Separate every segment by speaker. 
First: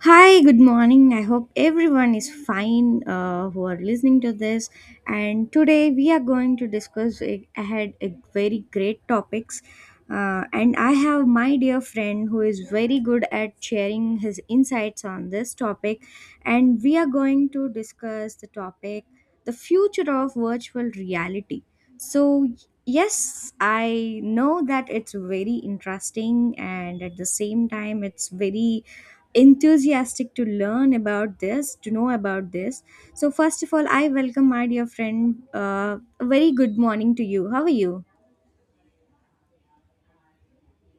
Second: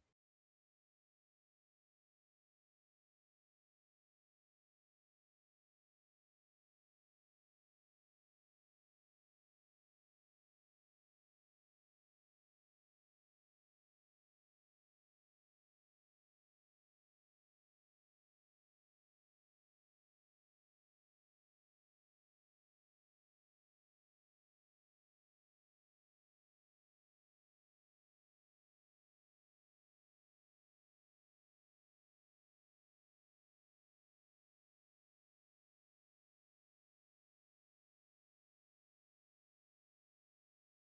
Speaker 1: Hi, good morning. I hope everyone is fine, who are listening to this. And today we are going to discuss ahead a very great topics. And I have my dear friend who is very good at sharing his insights on this topic. And we are going to discuss the topic, the future of virtual reality. So, yes, I know that it's very interesting and at the same time, it's very enthusiastic to learn about this, to know about this. So first of all, I welcome my dear friend. A very good morning to you. How are you?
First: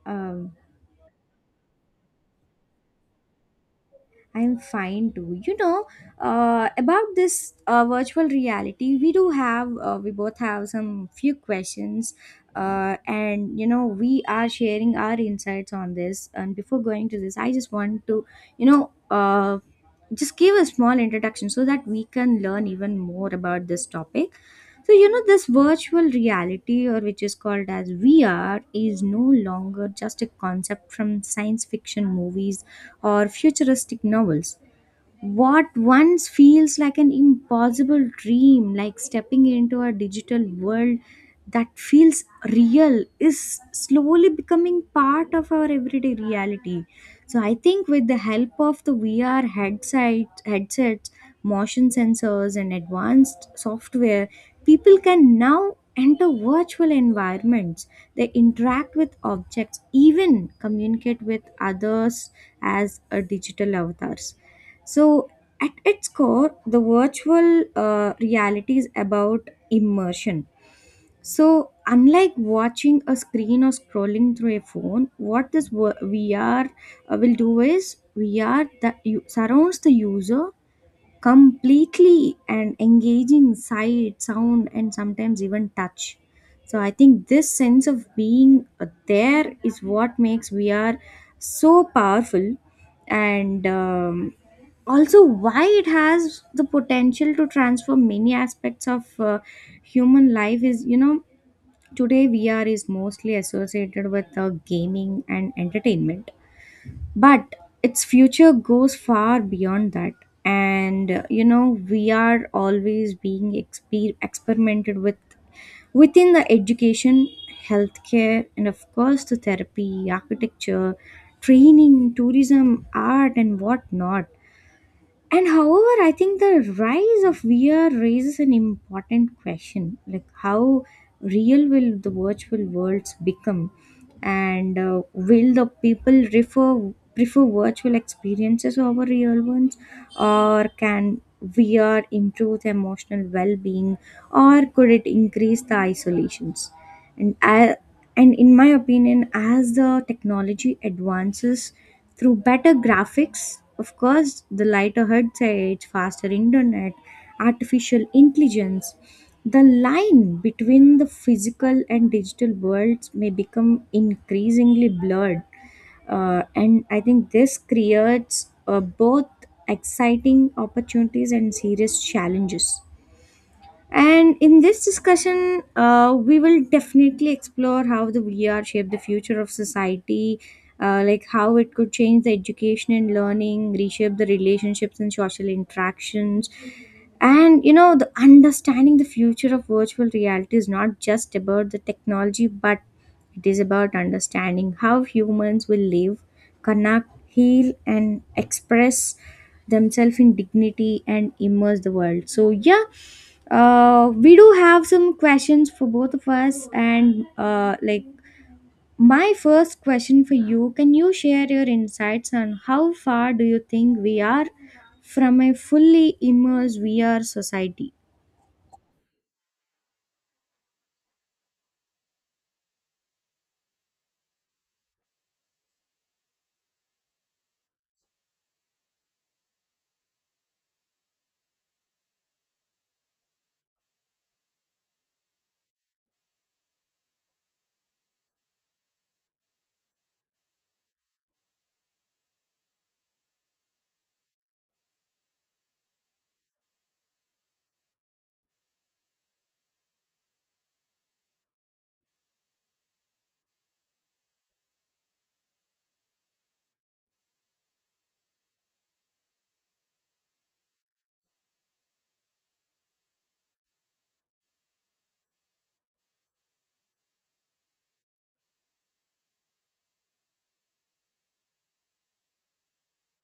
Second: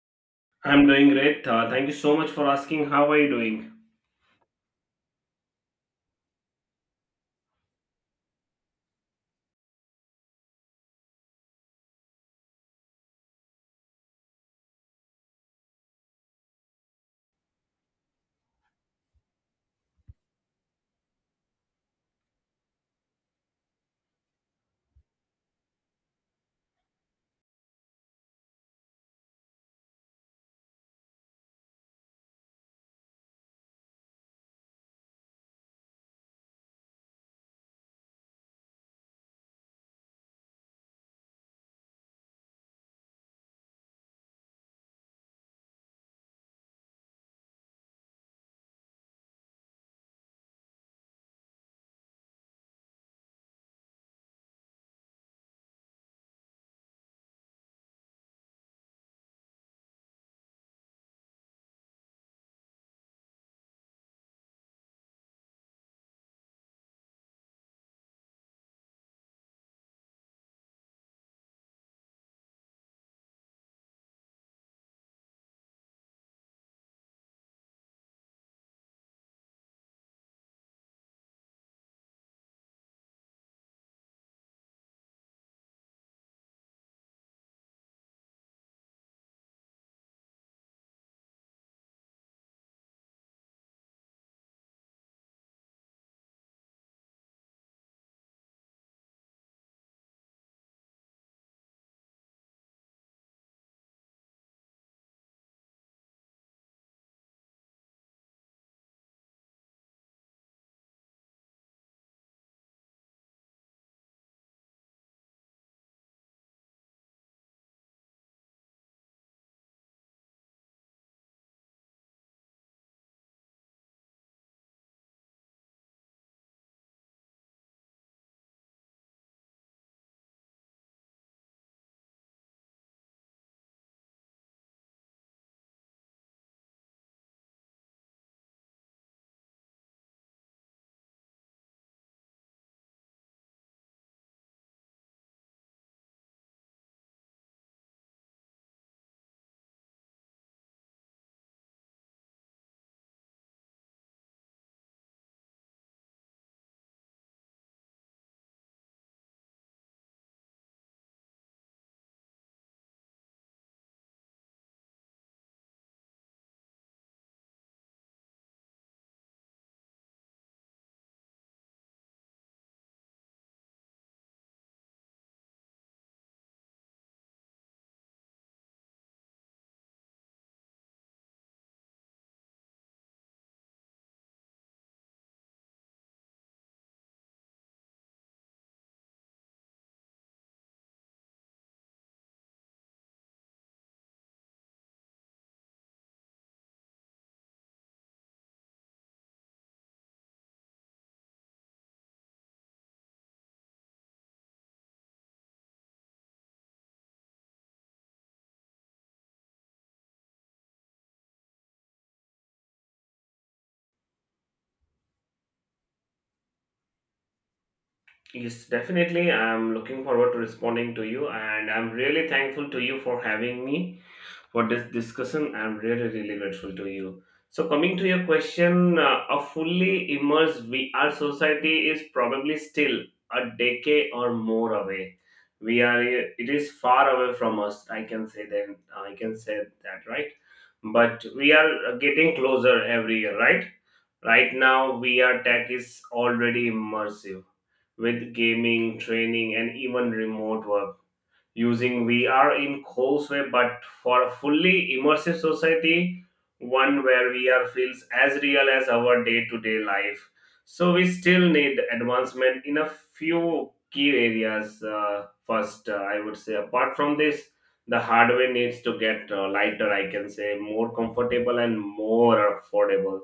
Speaker 1: Um,
Speaker 2: I'm doing great. Thank you so much for asking. How are you doing?
Speaker 1: I'm fine too. You know, about this virtual reality, we do have, we both have some few questions, and we are sharing our insights on this. And before going to this, I just want to, you know, uh, just give a small introduction so that we can learn even more about this topic. So, you know, this virtual reality, or which is called as VR, is no longer just a concept from science fiction movies or futuristic novels. What once feels like an impossible dream, like stepping into a digital world that feels real, is slowly becoming part of our everyday reality. So I think with the help of the headsets, motion sensors, and advanced software, people can now enter virtual environments. They interact with objects, even communicate with others as a digital avatars. So, at its core, the virtual reality is about immersion. So, unlike watching a screen or scrolling through a phone, what VR will do is VR that you, surrounds the user completely, and engaging sight, sound, and sometimes even touch. So I think this sense of being there is what makes we are so powerful. And also why it has the potential to transform many aspects of human life is, you know, today VR is mostly associated with gaming and entertainment, but its future goes far beyond that. And you know, we are always being experimented with within the education, healthcare, and of course the therapy, architecture, training, tourism, art, and whatnot. And however, I think the rise of VR raises an important question, like how real will the virtual worlds become? And will the people prefer virtual experiences over real ones? Or can VR improve the emotional well being? Or could it increase the isolations? And I, and in my opinion, as the technology advances through better graphics, of course, the lighter headsets, faster internet, artificial intelligence, the line between the physical and digital worlds may become increasingly blurred. And I think this creates both exciting opportunities and serious challenges. And in this discussion, we will definitely explore how the VR shaped the future of society, like how it could change the education and learning, reshape the relationships and social interactions. And you know, the understanding the future of virtual reality is not just about the technology, but it is about understanding how humans will live, connect, heal, and express themselves in dignity and immerse the world. So yeah, we do have some questions for both of us, and like my first question for you: can you share your insights on how far do you think we are from a fully immersed VR society?
Speaker 2: Yes, definitely. I'm looking forward to responding to you, and I'm really thankful to you for having me for this discussion. I'm really, really grateful to you. So, coming to your question, a fully immersed VR society is probably still a decade or more away. We are it is far away from us. I can say that. I can say that, right? But we are getting closer every year, right? Right now, VR tech is already immersive with gaming, training, and even remote work using VR in coarse way, but for a fully immersive society, one where VR feels as real as our day-to-day life. So we still need advancement in a few key areas. First, I would say, apart from this, the hardware needs to get lighter. I can say more comfortable and more affordable.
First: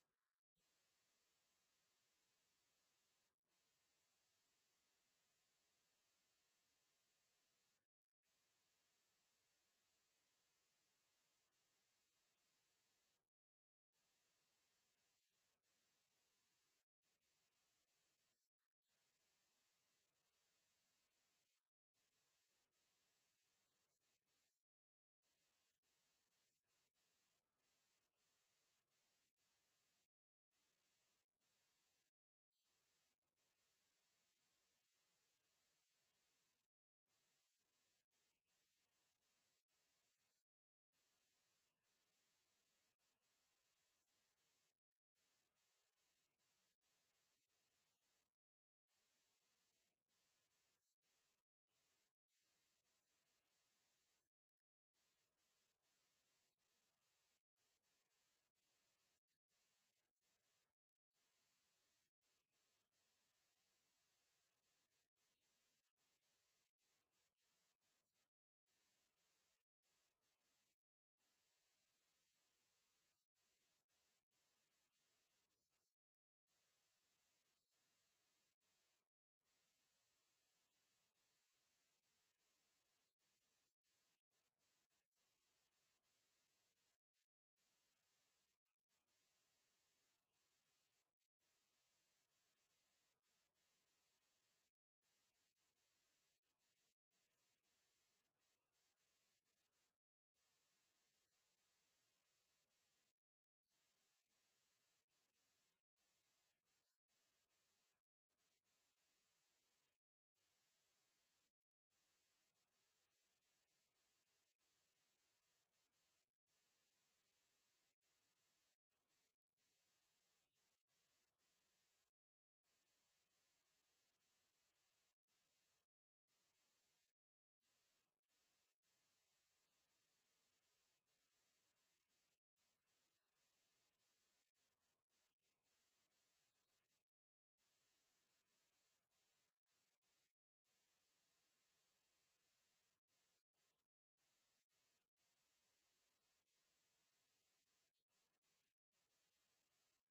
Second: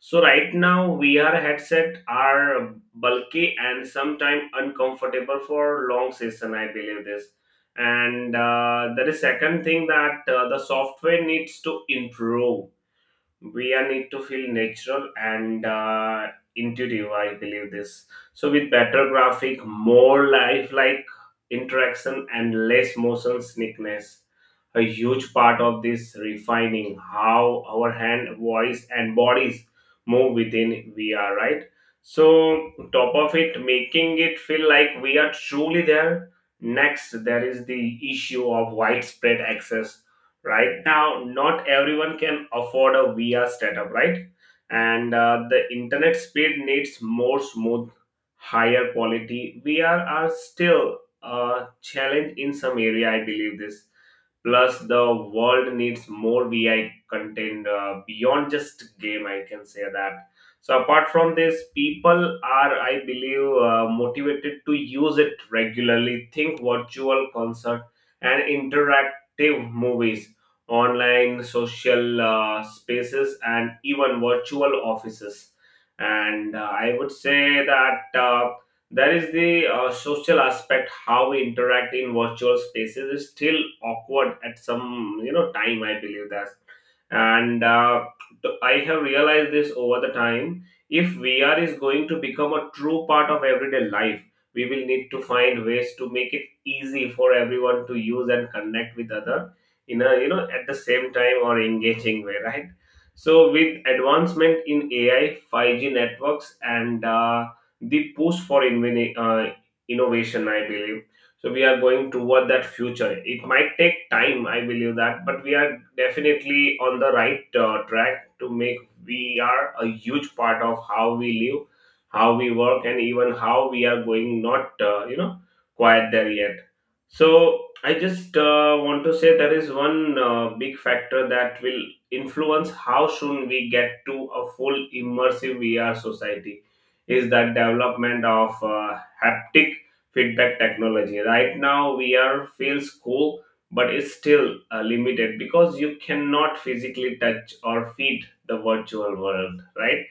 Speaker 2: So right now, VR headset are bulky and sometimes uncomfortable for long session. I believe this. And There is second thing that the software needs to improve. We need to feel natural and intuitive, I believe this. So with better graphic, more lifelike interaction and less motion sickness, a huge part of this refining how our hand, voice and bodies move within VR, right? So top of it, making it feel like we are truly there. Next, there is the issue of widespread access. Right now, not everyone can afford a VR setup, right? and The internet speed needs more smooth, higher quality VR are still a challenge in some area, I believe this. Plus the world needs more vi content beyond just game, I can say that. So apart from this, people are, I believe, motivated to use it regularly. Think virtual concert and interactive movies, online social spaces and even virtual offices. And I would say that there is the social aspect. How we interact in virtual spaces is still awkward at some, you know, time, I believe that. and uh, I have realized this over the time. If VR is going to become a true part of everyday life, we will need to find ways to make it easy for everyone to use and connect with other in a, you know, at the same time or engaging way, right? So with advancement in AI, 5G networks and the push for innovation, I believe. So we are going toward that future. It might take time, I believe that, but we are definitely on the right track to make we are a huge part of how we live, how we work and even how we are going, not you know, quiet there yet. So I just want to say there is one big factor that will influence how soon we get to a full immersive VR society is that development of haptic feedback technology. Right now, VR feels cool, but it's still limited because you cannot physically touch or feed the virtual world, right?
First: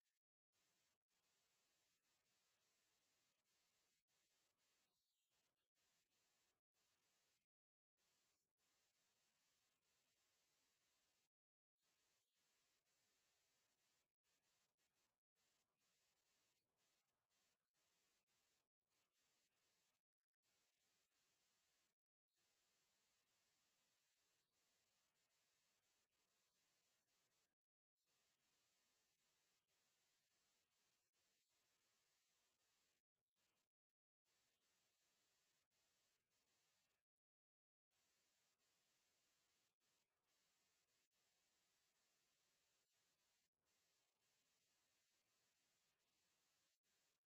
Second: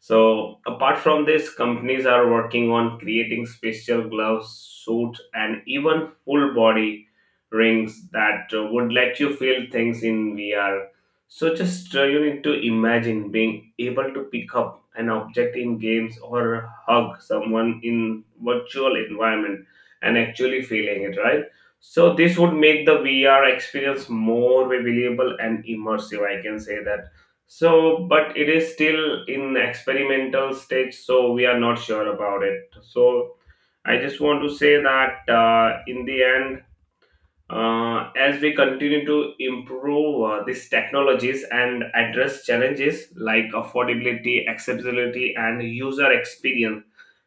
Speaker 2: So, apart from this, companies are working on creating special gloves, suit, and even full body rings that would let you feel things in VR. So, just you need to imagine being able to pick up an object in games or hug someone in virtual environment and actually feeling it, right? So, this would make the VR experience more believable and immersive. I can say that. So, but it is still in experimental stage, so we are not sure about it. So, I just want to say that, in the end, as we continue to improve these technologies and address challenges like affordability, accessibility, and user experience,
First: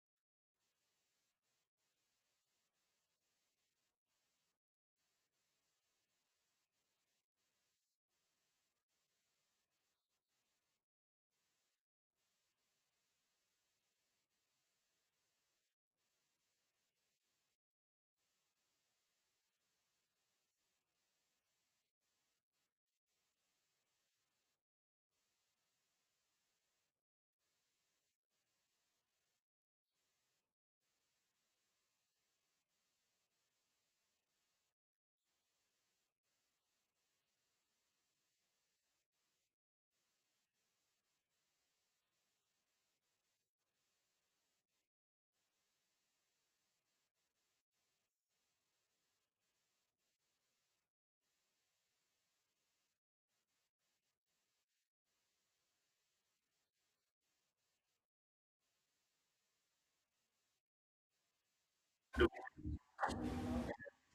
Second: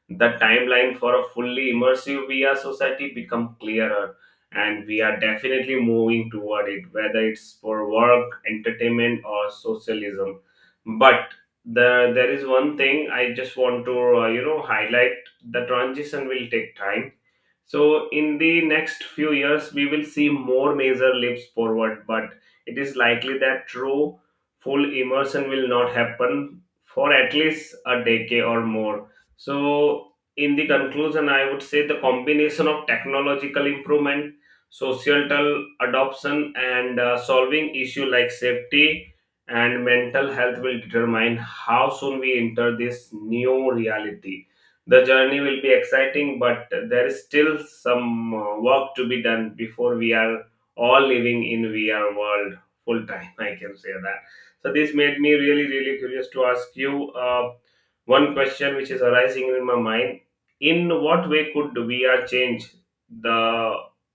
Speaker 2: the timeline for a fully immersive VR society become clearer, and we are definitely moving toward it, whether it's for work, entertainment or socialism. But there is one thing I just want to, you know, highlight. The transition will take time. So in the next few years, we will see more major leaps forward, but it is likely that true full immersion will not happen for at least a decade or more. So, in the conclusion, I would say the combination of technological improvement, societal adoption, and solving issue like safety and mental health will determine how soon we enter this new reality. The journey will be exciting, but there is still some work to be done before we are all living in VR world full time. I can say that. So this made me really, really curious to ask you. One question which is arising in my mind: in what way could VR change the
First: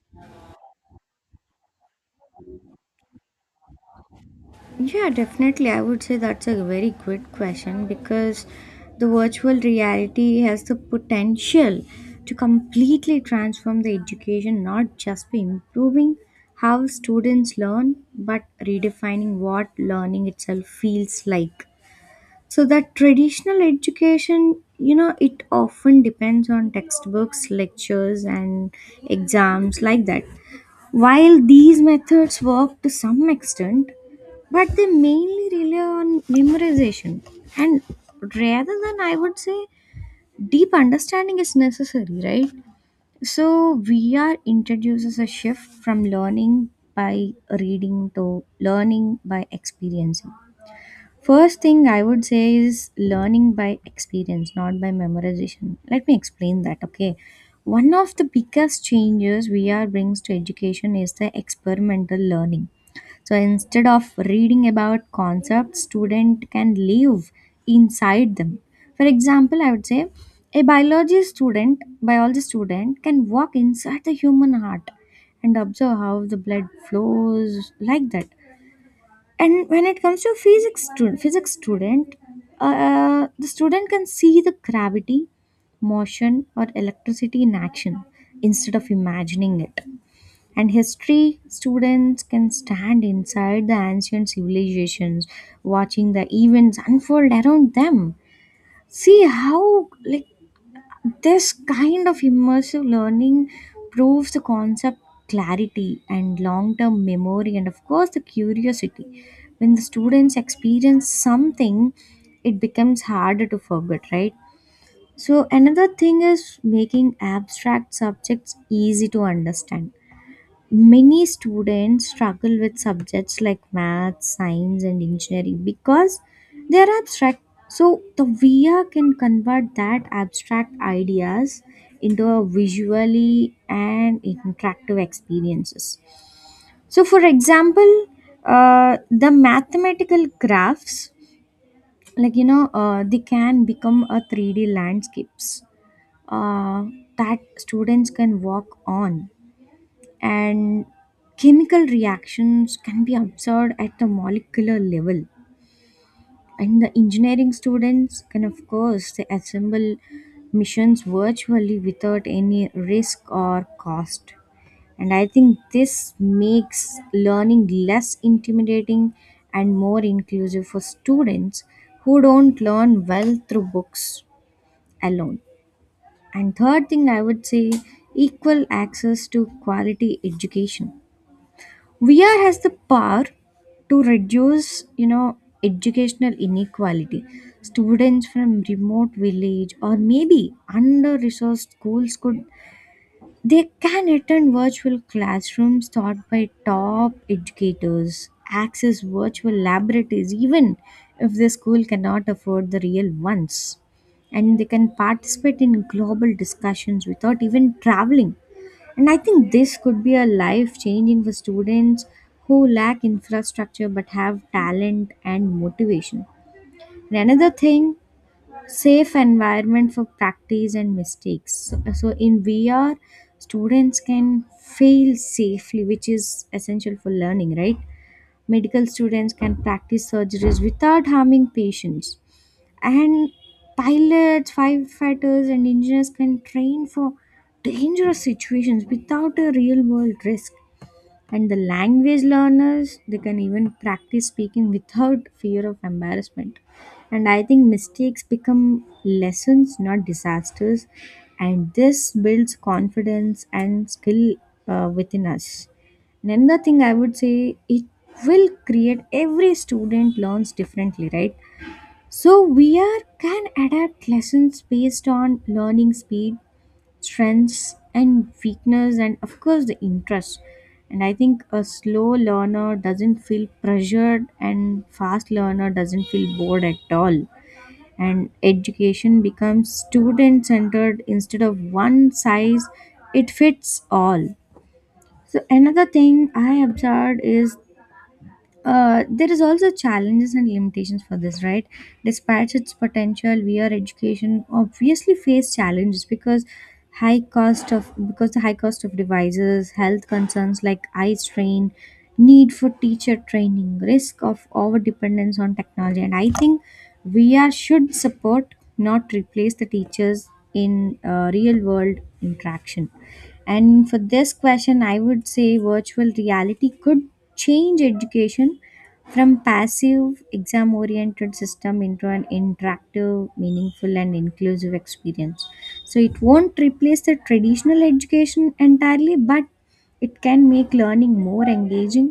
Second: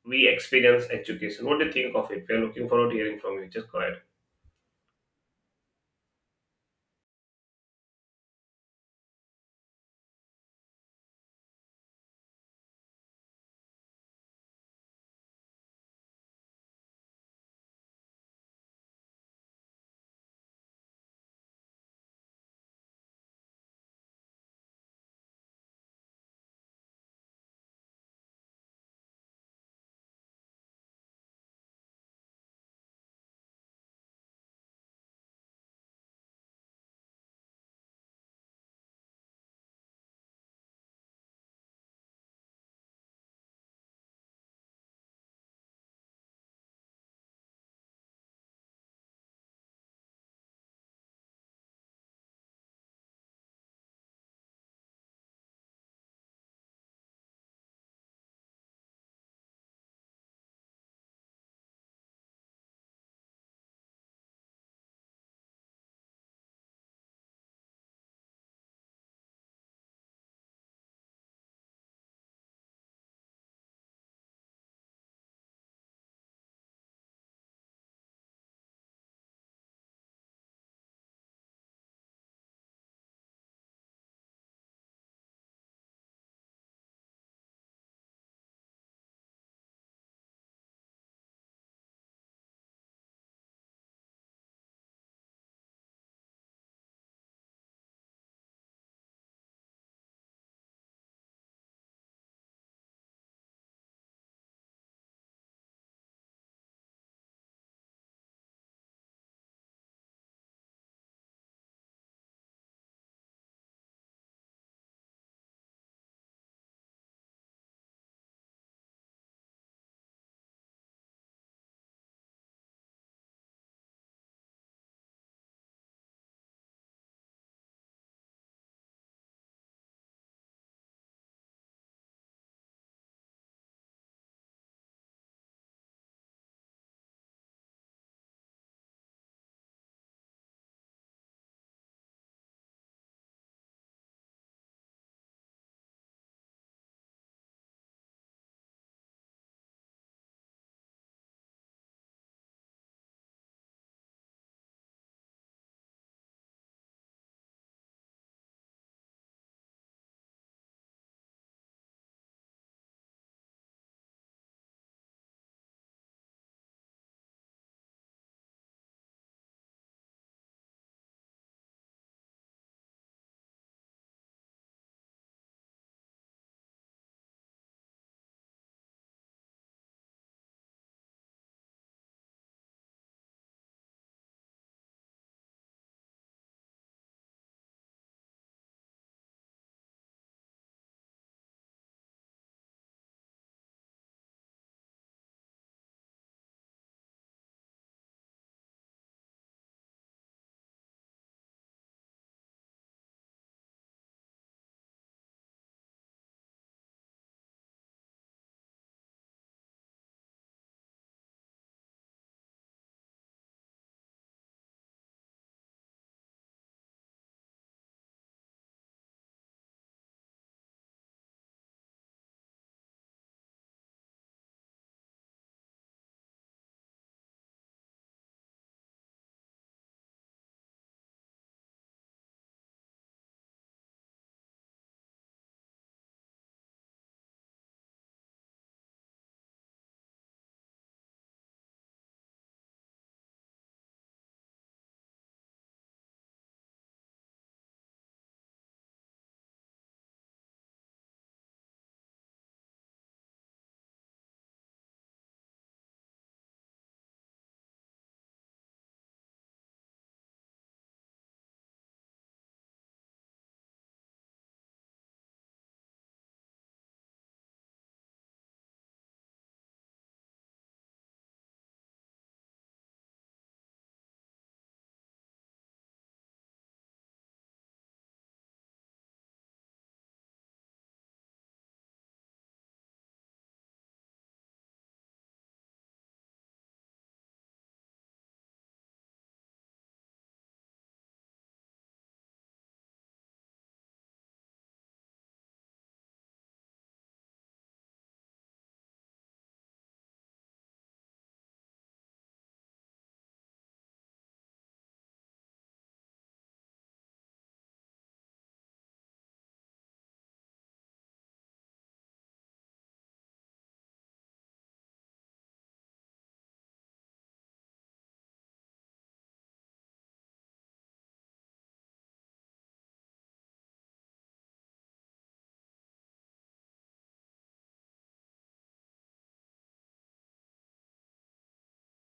Speaker 2: we experience education? What do you think of it? We are looking forward to hearing from you. Just go ahead.
Speaker 1: Yeah, definitely. I would say that's a very good question, because the virtual reality has the potential to completely transform the education, not just by improving how students learn, but redefining what learning itself feels like. So that traditional education, you know, it often depends on textbooks, lectures, and exams like that. While these methods work to some extent, but they mainly rely on memorization. And rather than, I would say, deep understanding is necessary, right? So, VR introduces a shift from learning by reading to learning by experiencing. First thing I would say is learning by experience, not by memorization. Let me explain that, okay? One of the biggest changes VR brings to education is the experimental learning. So instead of reading about concepts, student can live inside them. For example, I would say a biology student can walk inside the human heart and observe how the blood flows like that. And when it comes to physics student, the student can see the gravity, motion, or electricity in action instead of imagining it. And history students can stand inside the ancient civilizations, watching the events unfold around them. See how, like, this kind of immersive learning proves the concept clarity and long term memory, and of course, the curiosity. When the students experience something, it becomes harder to forget, right? So, another thing is making abstract subjects easy to understand. Many students struggle with subjects like math, science, and engineering because they are abstract. So the VR can convert that abstract ideas into a visually and interactive experiences. So for example, the mathematical graphs, like you know, they can become a 3D landscapes uh, that students can walk on. And chemical reactions can be observed at the molecular level. And the engineering students can, of course, they assemble missions virtually without any risk or cost. And I think this makes learning less intimidating and more inclusive for students who don't learn well through books alone. And third thing, I would say, equal access to quality education. VR has the power to reduce, you know, educational inequality. Students from remote village or maybe under-resourced schools could, they can attend virtual classrooms taught by top educators, access virtual laboratories, even if the school cannot afford the real ones. And they can participate in global discussions without even traveling. And I think this could be a life changing for students who lack infrastructure but have talent and motivation. And another thing, safe environment for practice and mistakes. So in VR, students can fail safely, which is essential for learning, right? Medical students can practice surgeries without harming patients. And pilots, firefighters, and engineers can train for dangerous situations without a real world risk. And the language learners, they can even practice speaking without fear of embarrassment. And I think mistakes become lessons, not disasters. And this builds confidence and skill within us. And another thing I would say, it will create, every student learns differently, right? So we are can adapt lessons based on learning speed, strengths, and weakness, and of course, the interest. And I think a slow learner doesn't feel pressured and fast learner doesn't feel bored at all. And education becomes student centered instead of one size it fits all. So another thing I observed is, there is also challenges and limitations for this, right? Despite its potential, VR education obviously face challenges because high cost of devices, health concerns like eye strain, need for teacher training, risk of over dependence on technology. And I think VR should support, not replace the teachers in real world interaction. And for this question, I would say virtual reality could change education from passive exam oriented system into an interactive, meaningful, and inclusive experience. So it won't replace the traditional education entirely, but it can make learning more engaging,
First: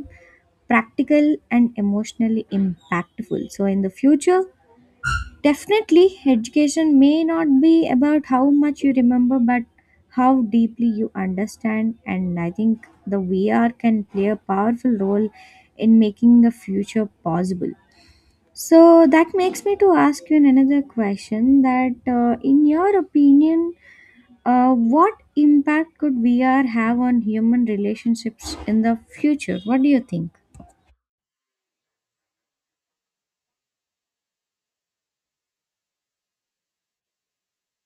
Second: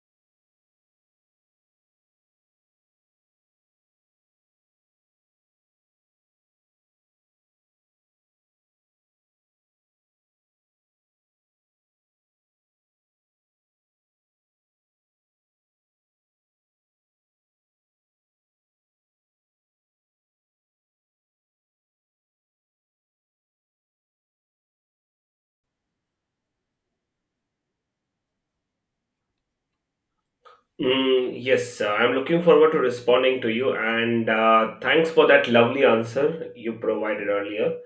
Speaker 1: practical, and emotionally impactful. So in the future, definitely, education may not be about how much you remember, but how deeply you understand. And I think the VR can play a powerful role in making the future possible. So that makes me to ask you another question, that in your opinion, what impact could VR have on human relationships in the future? What do you think?
Speaker 2: Mm, yes, I'm looking forward to responding to you, and thanks for that lovely answer you provided earlier.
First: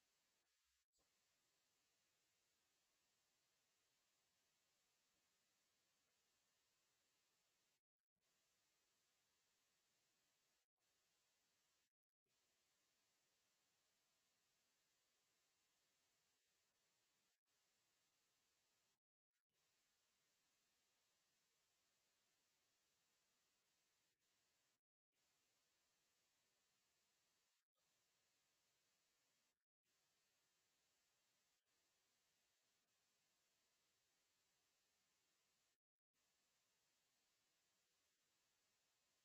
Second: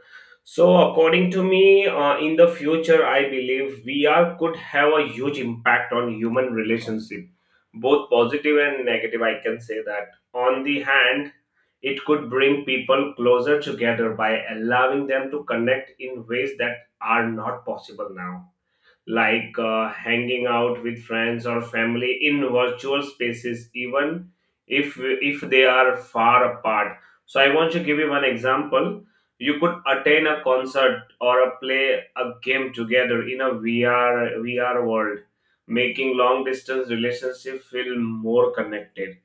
Speaker 2: So, according to me, in the future, I believe VR could have a huge impact on human relationship, both positive and negative. I can say that. On the hand, it could bring people closer together by allowing them to connect in ways that are not possible now, like hanging out with friends or family in virtual spaces, even if they are far apart. So I want to give you one example. You could attend a concert or a play a game together in a VR world, making long distance relationship feel more connected.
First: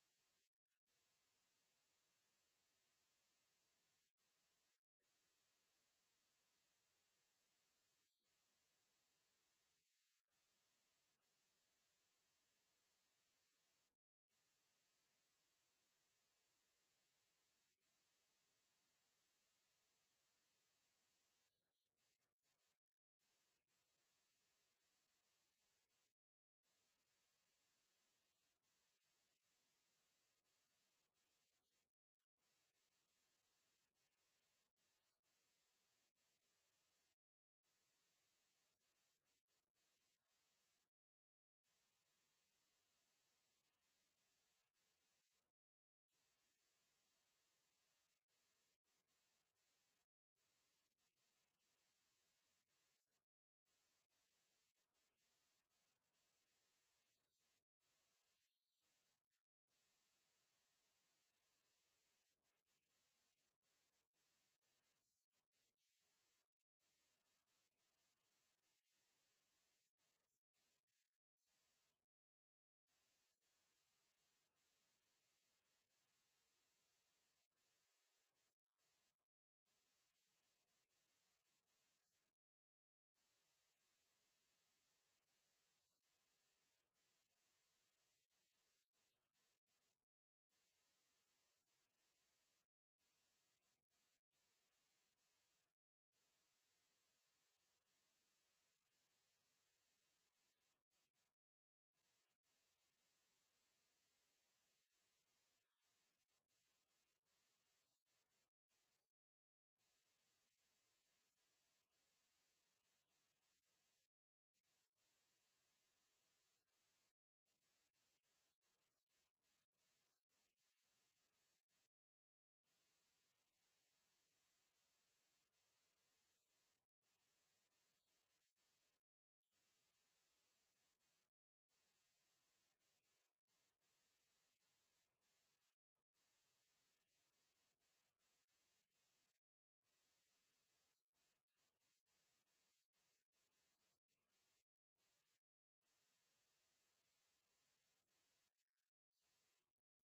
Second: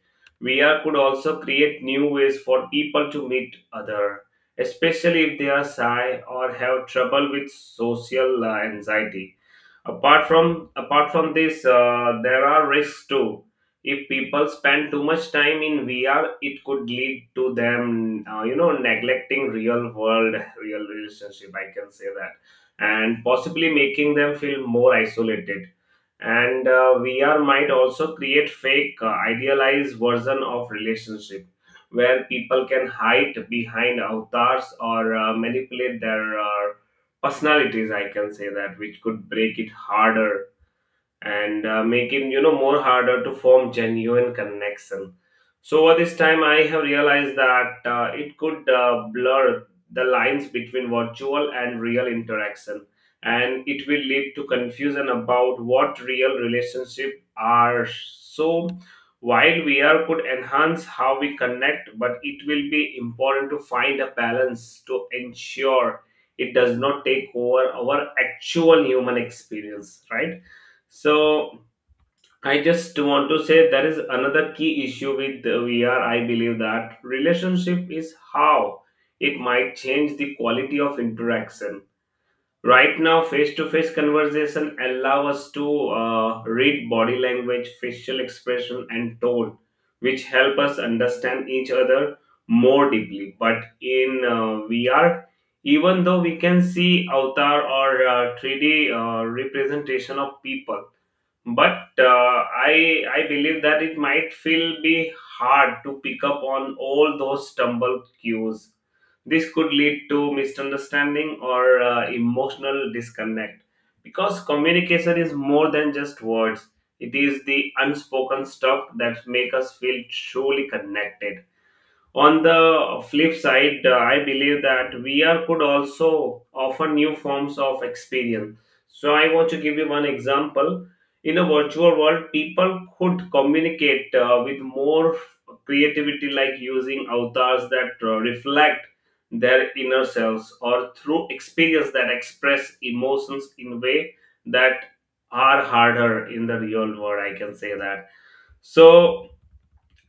Speaker 2: VR could also create new ways for people to meet other, especially if they are shy or have trouble with social anxiety. Apart from this, there are risks too. If people spend too much time in VR, it could lead to them, you know, neglecting real world real relationship, I can say that, and possibly making them feel more isolated. And VR might also create fake idealized version of relationship where people can hide behind avatars or manipulate their personalities, I can say that, which could break it harder and making, you know, more harder to form genuine connection. So over this time I have realized that it could blur the lines between virtual and real interaction, and it will lead to confusion about what real relationship are. So while VR could enhance how we connect, but it will be important to find a balance to ensure it does not take over our actual human experience, right? So I just want to say there is another key issue with the VR. I believe that relationship is how it might change the quality of interaction. Right now, face-to-face conversation allow us to read body language, facial expression, and tone, which help us understand each other more deeply. But in VR, even though we can see avatar or 3D representation of people, but I believe that it might feel be hard to pick up on all those stumble cues. This could lead to misunderstanding or emotional disconnect, because communication is more than just words. It is the unspoken stuff that make us feel truly connected. On the flip side, I believe that VR could also offer new forms of experience. So, I want to give you one example. In a virtual world, people could communicate with more creativity, like using avatars that reflect their inner selves or through experience that express emotions in way that are harder in the real world. I can say that. So,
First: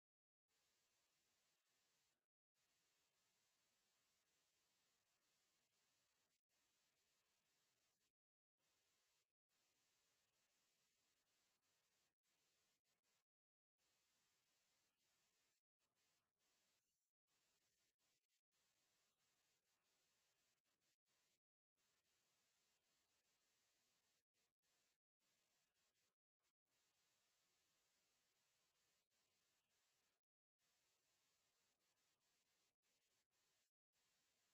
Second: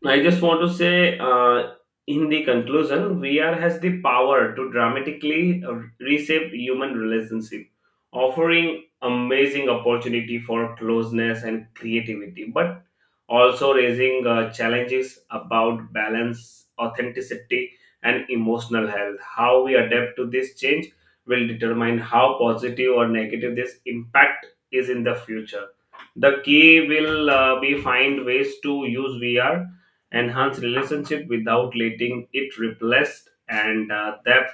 Speaker 2: I just want to say, in the conclusion, VR has the power to dramatically reshape human relationship, offering amazing opportunity for closeness and creativity, but also raising challenges about balance, authenticity, and emotional health. How we adapt to this change will determine how positive or negative this impact is in the future. The key will be find ways to use VR enhance relationship without letting it replace and depth,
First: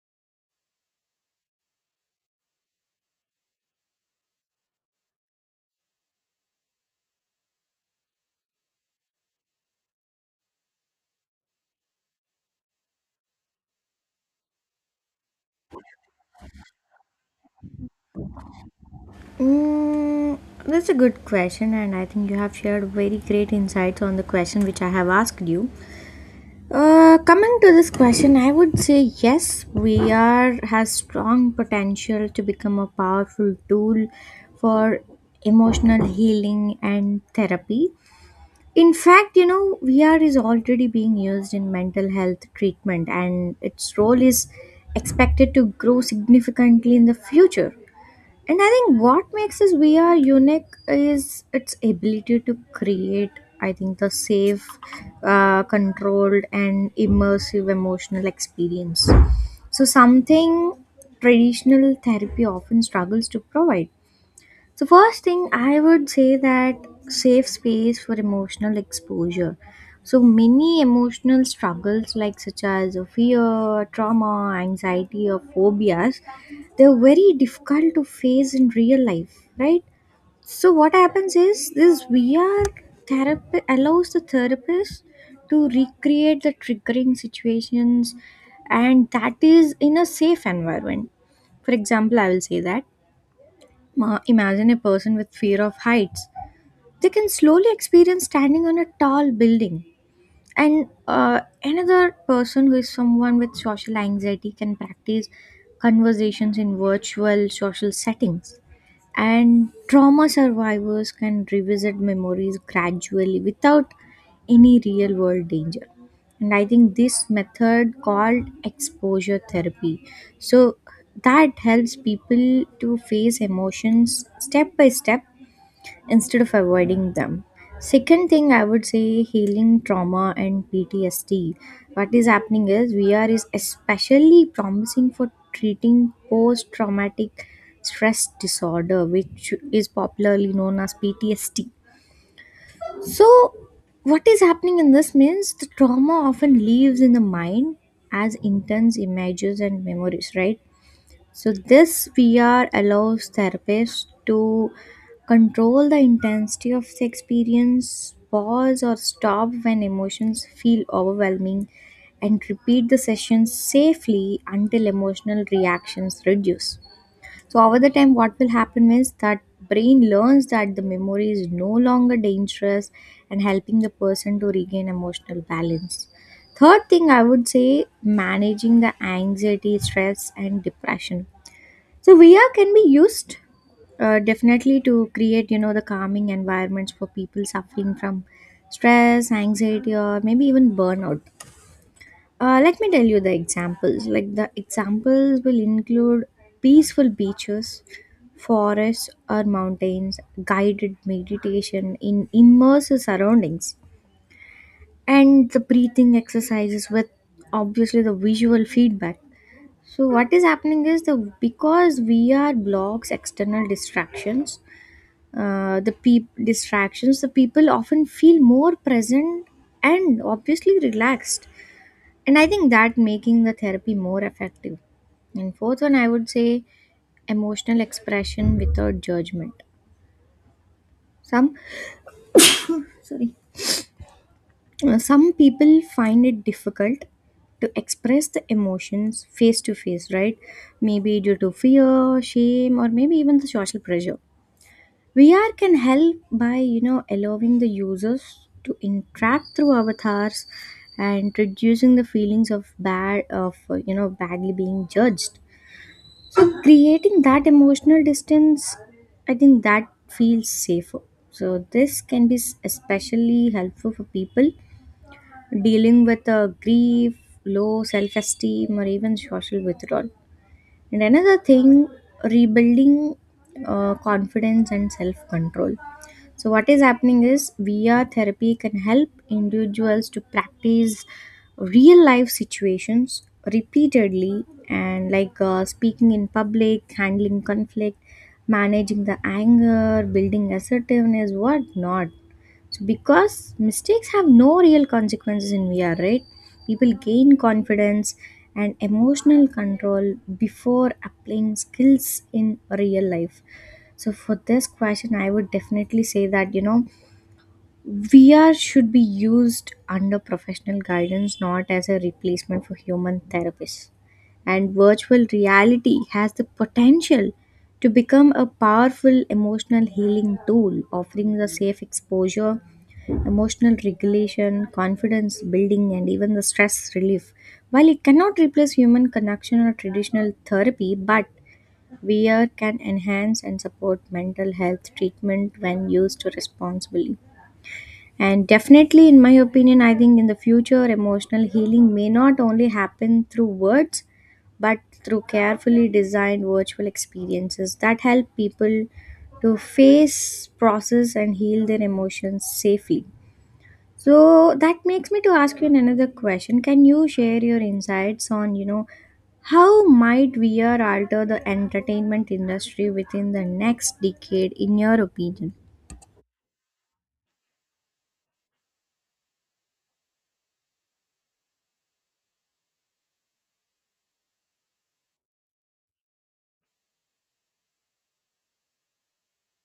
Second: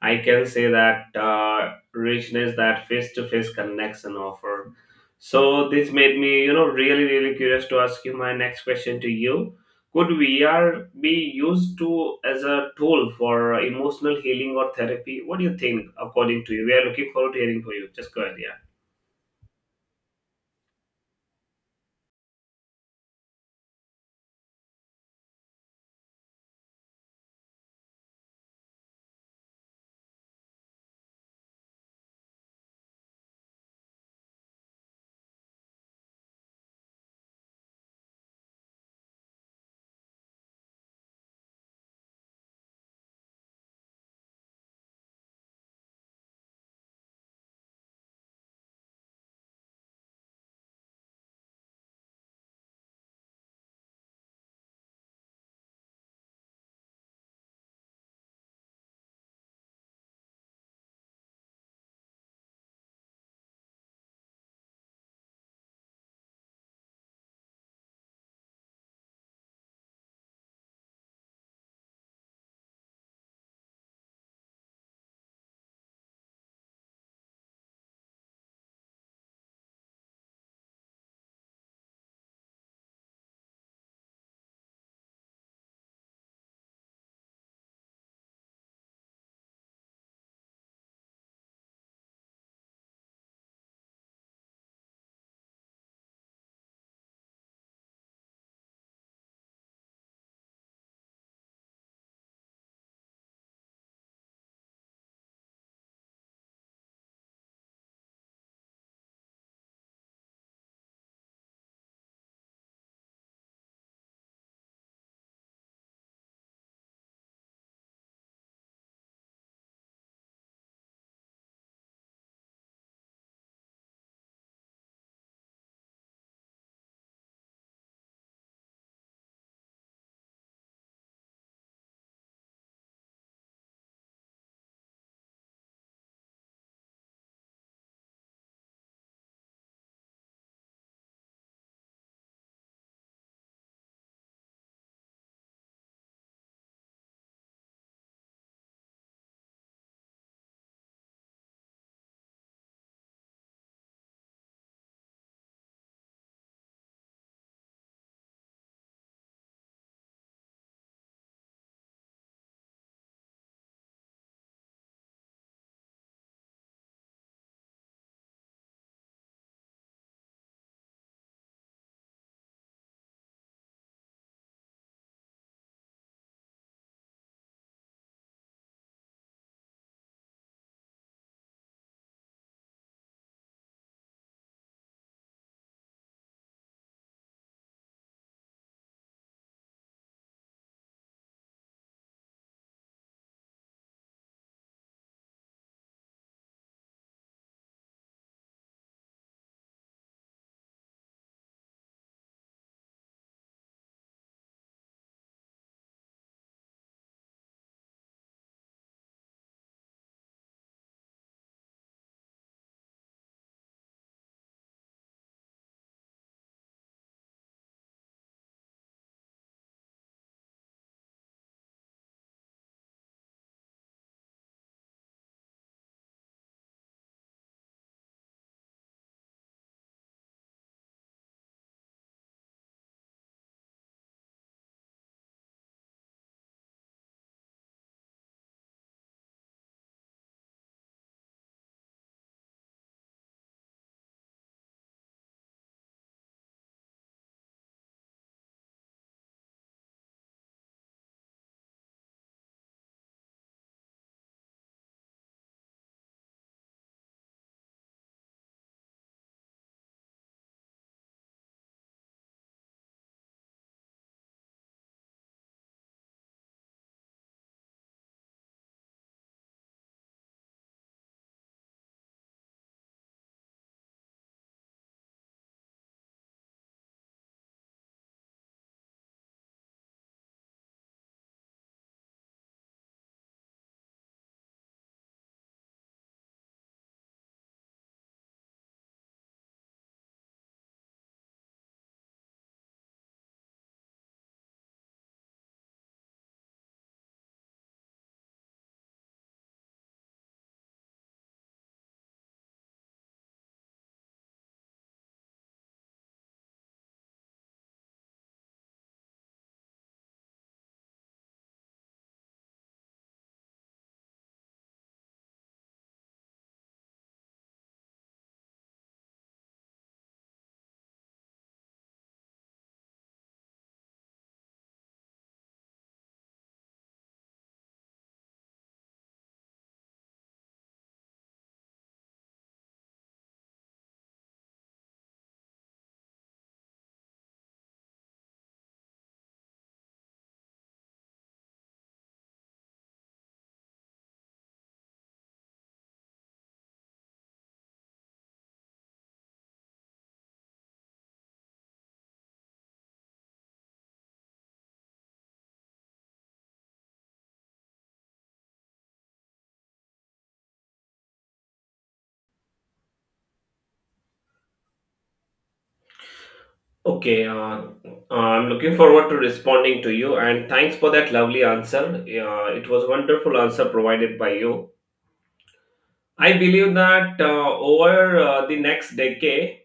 Speaker 2: I can say that, richness that face-to-face connection offer. So this made me, you know, really, really curious to ask you my next question to you. Could VR be used to as a tool for emotional healing or therapy? What do you think according to you? We are looking forward to hearing from you. Just go ahead. Yeah.
Speaker 1: Mm, that's a good question, and I think you have shared very great insights on the question which I have asked you. Coming to this question, I would say yes, we are has strong potential to become a powerful tool for emotional healing and therapy. In fact, you know, VR is already being used in mental health treatment, and its role is expected to grow significantly in the future. And I think what makes this VR unique is its ability to create, I think, the safe, controlled, and immersive emotional experience. So, something traditional therapy often struggles to provide. So first thing I would say that safe space for emotional exposure. So many emotional struggles like such as a fear, trauma, anxiety, or phobias, they're very difficult to face in real life, right? So what happens is this VR therapy allows the therapist to recreate the triggering situations, and that is in a safe environment. For example, I will say that, imagine a person with fear of heights. They can slowly experience standing on a tall building and another person who is someone with social anxiety can practice conversations in virtual social settings, and trauma survivors can revisit memories gradually without any real world danger. And I think this method called exposure therapy, so that helps people to face emotions step by step instead of avoiding them. Second thing, I would say healing trauma and PTSD. What is happening is VR is especially promising for treating post traumatic stress disorder, which is popularly known as PTSD. So, what is happening in this means the trauma often lives in the mind as intense images and memories, right? So this VR allows therapists to control the intensity of the experience, pause or stop when emotions feel overwhelming, and repeat the sessions safely until emotional reactions reduce. So over the time, what will happen is that brain learns that the memory is no longer dangerous and helping the person to regain emotional balance. Third thing, I would say managing the anxiety, stress and depression. So VR can be used, definitely, to create, you know, the calming environments for people suffering from stress, anxiety, or maybe even burnout. Let me tell you the examples. Like, the examples will include peaceful beaches, forests or mountains, guided meditation in immersive surroundings, and the breathing exercises with obviously the visual feedback. So what is happening is the because VR blocks external distractions, the peop distractions, the people often feel more present and obviously relaxed. And I think that making the therapy more effective. And fourth one, I would say emotional expression without judgment. Some sorry, some people find it difficult to express the emotions face to face, right? Maybe due to fear, shame, or maybe even the social pressure. VR can help by, you know, allowing the users to interact through avatars and reducing the feelings of bad of you know, badly being judged. So creating that emotional distance, I think that feels safer. So this can be especially helpful for people dealing with grief, low self-esteem, or even social withdrawal. And another thing, rebuilding confidence and self-control. So, what is happening is VR therapy can help individuals to practice real life situations repeatedly, and like speaking in public, handling conflict, managing the anger, building assertiveness, what not. So because mistakes have no real consequences in VR, right? People gain confidence and emotional control before applying skills in real life. So for this question, I would definitely say that, you know, VR should be used under professional guidance, not as a replacement for human therapists. And virtual reality has the potential to become a powerful emotional healing tool, offering a safe exposure, emotional regulation, confidence building, and even the stress relief. While it cannot replace human connection or traditional therapy, but VR can enhance and support mental health treatment when used responsibly. And definitely, in my opinion, I think in the future, emotional healing may not only happen through words but through carefully designed virtual experiences that help people to face, process, and heal their emotions safely. So that makes me to ask you another question. Can you share your insights on, you know, how might VR alter the entertainment industry within the next decade in your opinion?
Speaker 2: Okay, I'm looking forward to responding to you and thanks for that lovely answer. It was a wonderful answer provided by you. I believe that over the next decade,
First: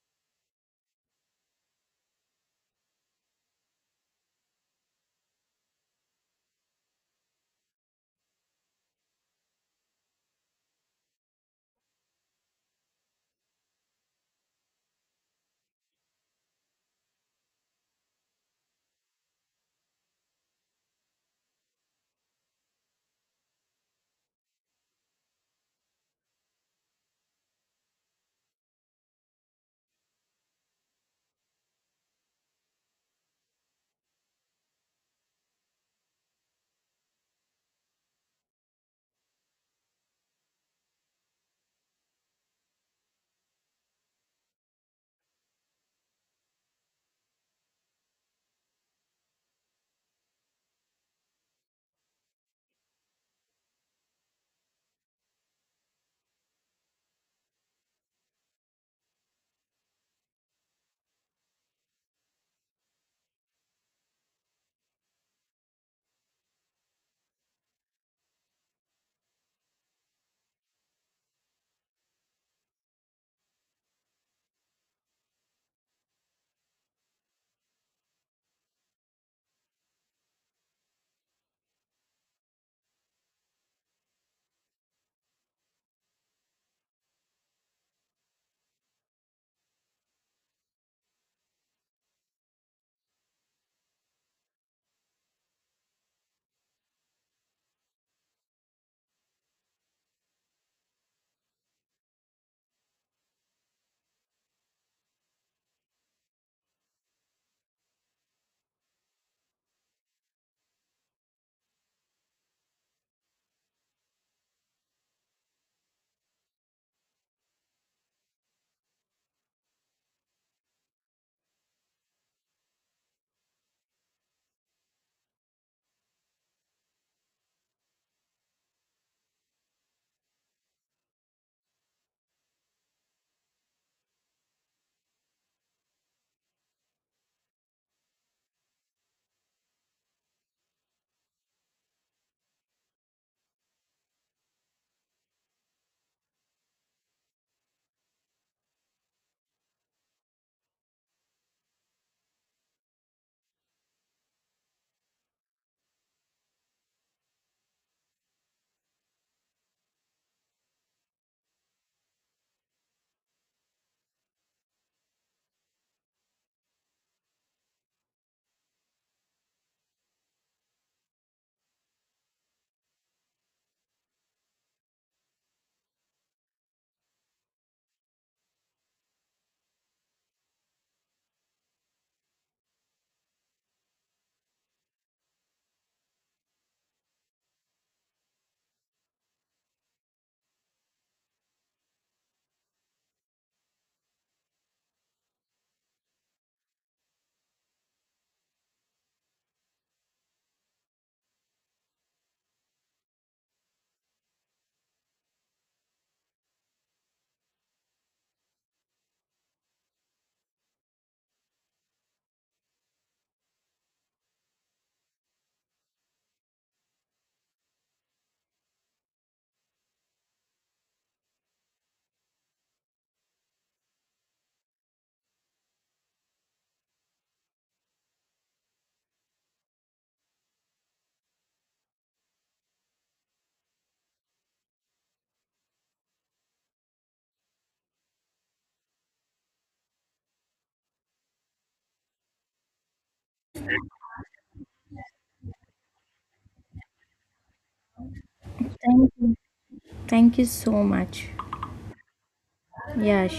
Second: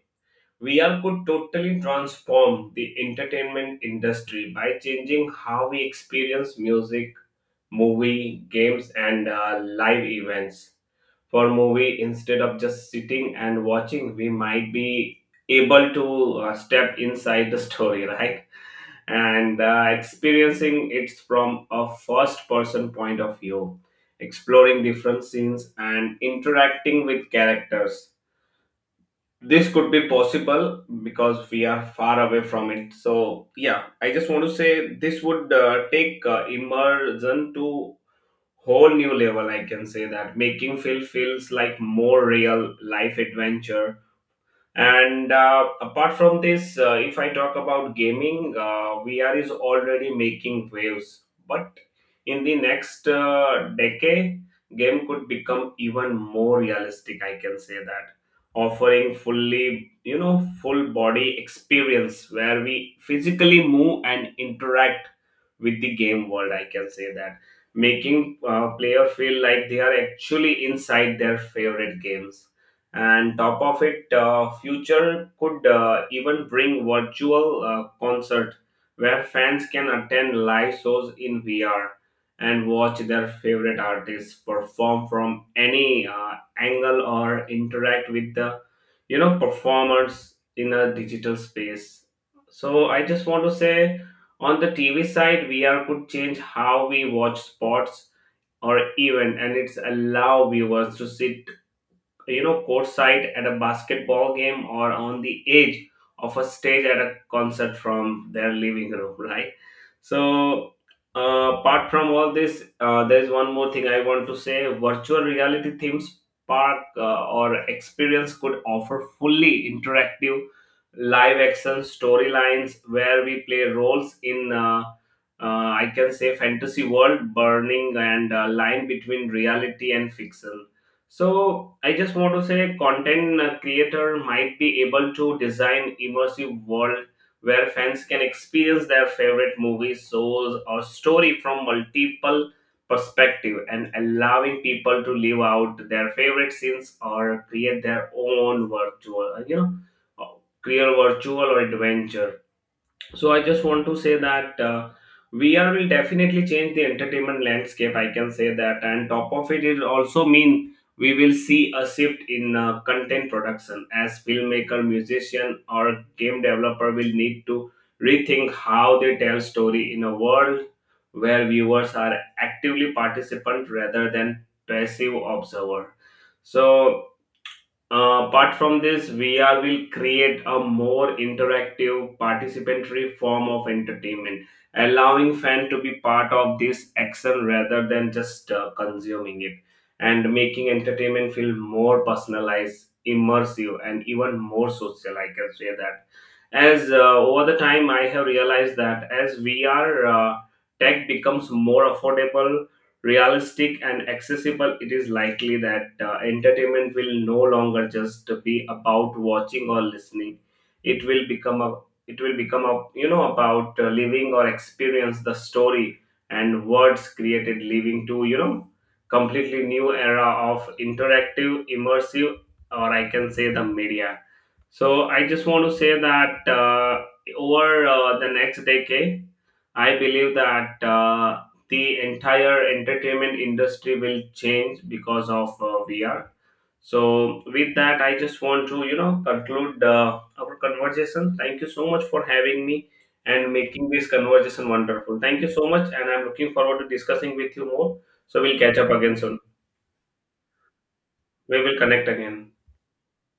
Speaker 2: VR could totally transform the entertainment industry by changing how we experience music, movie, games, and live events. For movie, instead of just sitting and watching, we might be able to step inside the story, right? And experiencing it from a first person point of view, exploring different scenes and interacting with characters. This could be possible because we are far away from it. So, yeah, I just want to say this would take immersion to whole new level. I can say that, making feel feels like more real life adventure. And apart from this, if I talk about gaming, VR is already making waves. But in the next decade, game could become even more realistic. I can say that, offering fully, full body experience where we physically move and interact with the game world. I can say that, making player feel like they are actually inside their favorite games, and top of it, future could even bring virtual concert where fans can attend live shows in VR, and watch their favorite artists perform from any angle, or interact with the performers in a digital space. So I just want to say, on the TV side, VR could change how we watch sports, or even, and it's allow viewers to sit, courtside at a basketball game or on the edge of a stage at a concert from their living room, right? So, apart from all this, there is one more thing I want to say. Virtual reality themes park, or experience could offer fully interactive live action storylines where we play roles in I can say fantasy world burning and line between reality and fiction. So I just want to say, content creator might be able to design immersive world where fans can experience their favorite movies, shows or story from multiple perspective, and allowing people to live out their favorite scenes or create their own virtual, uh, create virtual or adventure. So I just want to say that, VR will definitely change the entertainment landscape. I can say that, and top of it, it also mean we will see a shift in content production, as filmmaker, musician, or game developer will need to rethink how they tell story in a world where viewers are actively participant rather than passive observer. So, apart from this, VR will create a more interactive, participatory form of entertainment, allowing fans to be part of this action rather than just consuming it, and making entertainment feel more personalized, immersive, and even more social. I can say that. As, over the time, I have realized that as VR, tech becomes more affordable, realistic and accessible, it is likely that entertainment will no longer just be about watching or listening. It will become a it will become a, about living or experience the story and words created, leading to, completely new era of interactive immersive, or I can say, the media. So I just want to say that, over the next decade, I believe that, the entire entertainment industry will change because of VR. So, with that, I just want to, conclude our conversation. Thank you so much for having me and making this conversation wonderful. Thank you so much, and I'm looking forward to discussing with you more. So, we'll catch up
Speaker 1: Thank
Speaker 2: again
Speaker 1: you.
Speaker 2: soon.
Speaker 1: Thank you so much.
Speaker 2: We will connect again.
Speaker 1: Yeah, sure.